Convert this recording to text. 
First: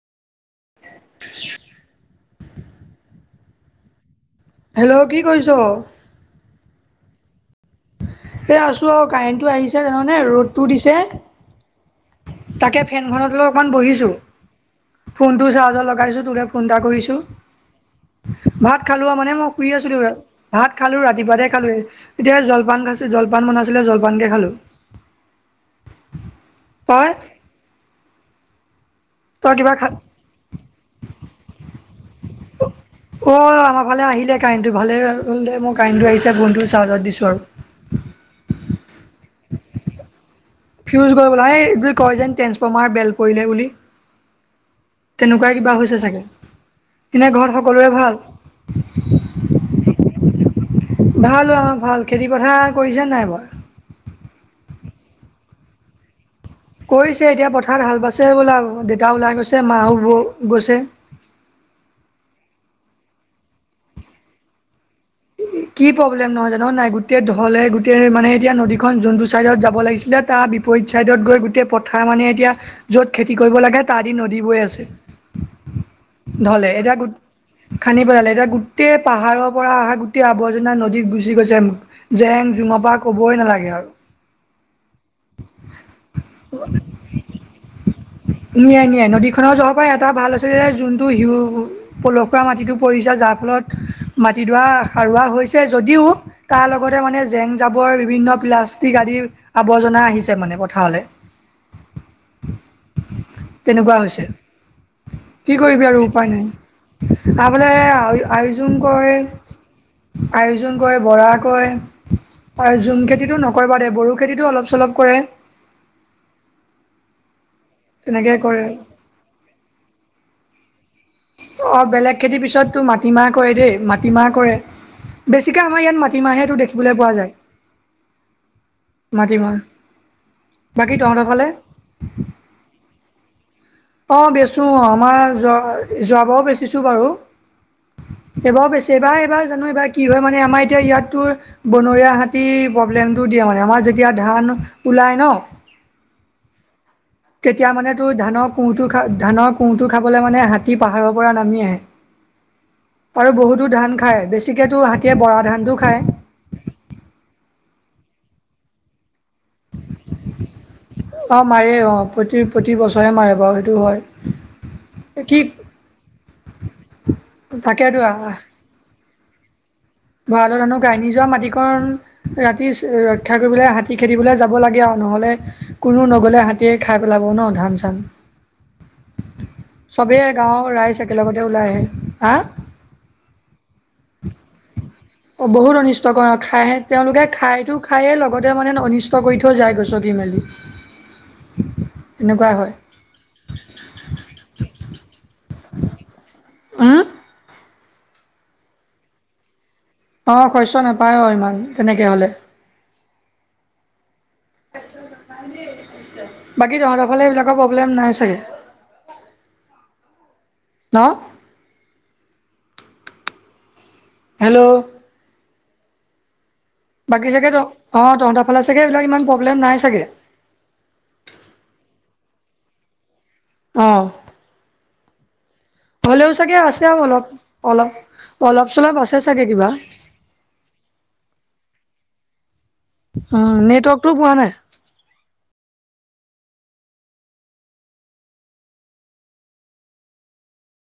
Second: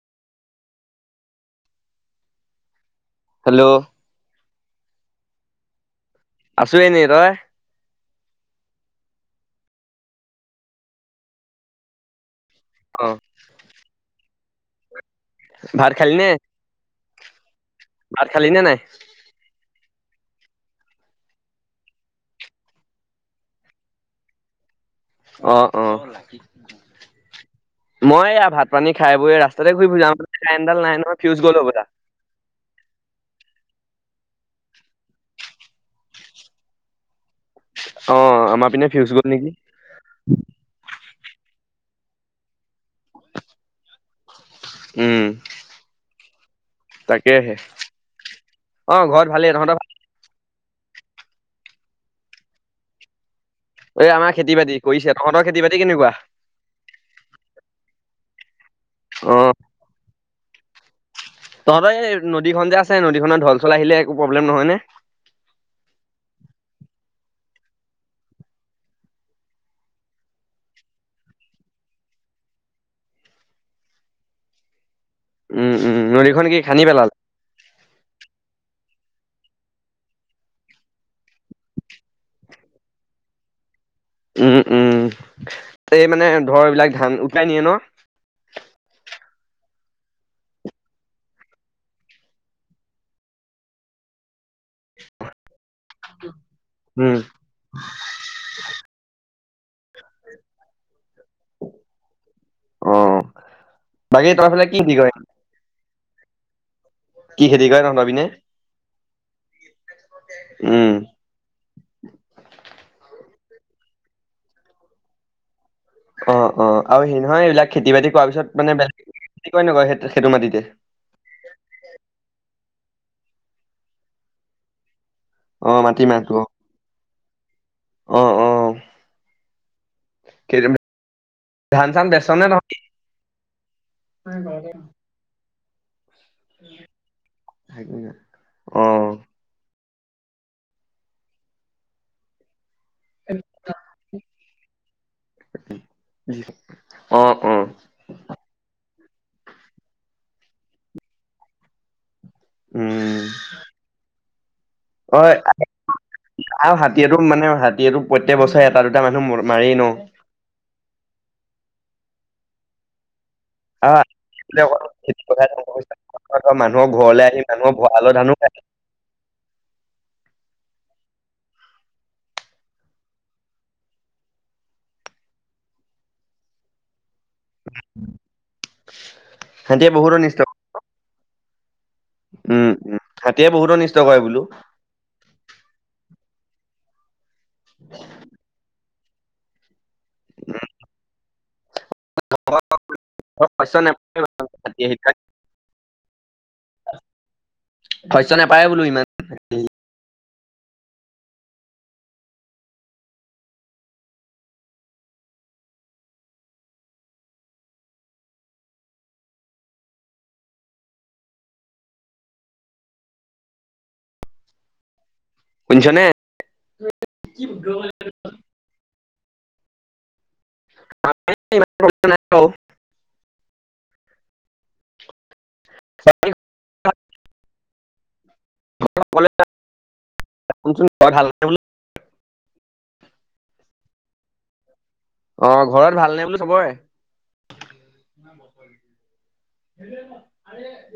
ঘ [unintelligible] hello. Hello কি কৰিছ। আছোঁ এনেই তয়। এই আছোঁ অ কাৰেণ্টটো আহিছে তনেহানে ৰ'দটো দিছে। তাকে অ ফেনখনত অকমান বহিছো। ফোনটো চাৰ্জৰ ভাত খালি নে লগাইছো তো ফোন এটা কৰিছো। ভাত খালি নে নাই ভাত খালোৱা মানে মই প্ৰিয় আছিলোৰা। ভাত খালো ৰাতিপুৱাতে খালো এতিয়া জলপান খ জলপান বনাইছিলে জলপান কেে খালো। অ, অ। ত ই। মই ই ভাত পানী খাই বৈ ৰাস্তাতে ঘূৰিব যাওঁ কাইনডাল নাই নহয় ফিউজ গল হবলা। অ' আমাৰ ভালে আহিলে কাৰেণ্টটো ভালে মই কাৰেণ্টো আহিছে বোনটো চাৰ্জত দিছো আৰু, অ আমাৰ পিনে ফিউচ গ'ল নেকি। জ এই কয় যেন ট্ৰেঞ্চফৰ্মাৰ বেল পৰিলে বুলি। উম তেনেকুৱা কিবা হৈছে চাগে। এনে ঘৰত তাকেহে সকলোৰে ভাল। অ ঘৰত ভালেই তহঁতৰ ভাল? ভাল অ ভাল খেতি পথা কৰিছা নাই মই। এ আমাৰ খেতি বাতি কৰিছে তহঁতৰ খেতি বাতি কেনেকুৱা? কৰিছে এতিয়া পথাৰত হাল বাাইছে বোলা দেউতা অ ওলাই গৈছে মাও গৈছে তহঁতে এই নদীখন যে আছে নদীখনত ঢলচল আহিলে একো প্ৰব্লেম নহয় নে। কি প্ৰব্লেম নহয় জানো নাই গোটেই ধঢলে গোটেই মানে এতিয়া নদীখনন যোনটো চাইদত যাব লাগিছিলে এতিয়া তাৰ বিপৰীত চাইদত গৈ গোটেই পথাৰ মানে এতিয়া যত খেতি কৰিব লাগে তাহ দি নদী বৈ আছে। উম, উম নদীখন কি ঢলে খান্দি এতিয়া গো পেলালে। খান্দি পেলালে এতিয়া গোটেই পাহাৰৰ পৰা অহা গ অ আৱৰ্জনা নদীত গুচি গৈছে জেং জুঙপা কবই নালাগে আৰু উম- উম এই মানে ধৰ এইবিলাক ধান উকাই নিয়ে ন। নিয়াই - নিয়াই নদীখনৰ জহৰ পৰা এটা ভাল আছে যে যোনটো শিউ পলসুৱা মাটিটো পৰিছে য তাৰ ফলত মাটিডৰা সাৰোৱা হৈছে। যদিও তাৰ লগতে উম মানে জেং জাবৰ বিভিন্ন প্লাষ্টিক আদি। আৱৰ্জনা আহিছে মানে পথাৰলৈ। অ তেনেকুৱা হৈছে বাকী তই ফালে কি খেতি কৰে কি কৰিবি আৰু উপায় নাই। কি খেতি আফোলে কৰে তহঁতৰ পিনে আ আয়জুং কয় আয়জুং উম কয় বৰা কয়। আৰু জুম খেতিতটো নকৰিবা দে বড়ো খেতিতটো অলপ চলপ কৰে। অ - অ আৰু হেৰি নহয় এইবিলাক খেতি বাতি কৰাৰ তেনেকৈ পিছত কৰে মানে বেলেগ খে কৰে নকয় সেইটো মাটিতে। অ, বেলেগ খেতিৰ পিছততো মাটিমাহ কৰে দেই মাটিমাহ কৰে। বেছিকৈ অ আমাৰ ইয়াত মাটিমাহটো মাটিমাহেটো দেখিবলৈ পোৱা যায়। অ অ মাটিমাহ বাকী তহঁতৰ ফালে ধান চান বেচনে ন অ, বেচো অ, আমাৰ য যোৱাবাৰও বেছিছো বাৰু নহয় এইবাৰও অ বেছি এইবাৰ - এইবাৰ জানো এইবাৰ কি হয় মানে আমাৰ এতিয়া ইয়াততো বনৰীয়া হাতী প্ৰব্লেমটো দিয়ে মানে আমাৰ যেতিয়া ধান ওলাই ন। অ অ তেতিয়া মানে তোৰ ধানক টো খা ধানৰ কুহটো খাবলৈ মানে হাতী পাহাৰৰ পৰা নামি আহে। উম আৰু বহুতো ধান খায় বেছি অ, আৰু হাতীয়েটো মানে হ তিটো প্ৰত্যেক বছৰে এটা দুটা মানুহ মাৰি ন। অ মাৰে অ, প্ৰতি - প্ৰতি বছৰে মাৰে বাৰু সেইটো আহ হয়। কি মানুহৰ ঘৰলৈ আহি মানুহৰ ভৰালৰ তাকেতো ধানো খাই। ভৰালত আানুো গাই নি যোৱা মাটিকন ৰাতি ৰক্ষা কৰিবলৈ হাতী খেদিবলৈ যাব লাগে আৰু ন। হ'লে কোনো নগলে হাতীৰ খাক ওলাব ন ধান চান হাতীয়ে বহুত চবেই অনিষ্ট গাৱৰ ৰাইজ একেলগতে ওলাই আহে। হা উম - উম হাতীয়ে বহুতো অনিষ্ট কৰে বোলো। অ, বহুত অনিষ্ট কৰ খাই তেওলোকে খাইতো খাইে লগতে মানে অনিষ্ট কৰি থৈ যায় গৈ। চটি মেলি এনেকুৱাই হয়। [unintelligible] উম, শস্য নাপায় বোলো ইমান। অ, শস্য নাপায় অ, ইমান তেনেকে হলে। বাকী তহতৰ ফালে এইবিলাকৰ প্ৰব্লেম নাই চাগে। ন। হেল্ল', শুনচনে। বাকী চাগে অ, তহত ফালা চাগে এইবিলাক ইমান প্ৰব্লেম নাই চাগে। [unintelligible] অহ, হলেও চাগে আছে আৰু ভালনে অলপ- অলপ। অলপ চলপ আছে চাগে কিবা। ঘৰত হাল বো [unintelligible] উম, নেটৱৰ্কটো পোৱা নাই। অ, ঘৰত ভালনে বোলো চবৰে? [unintelligible]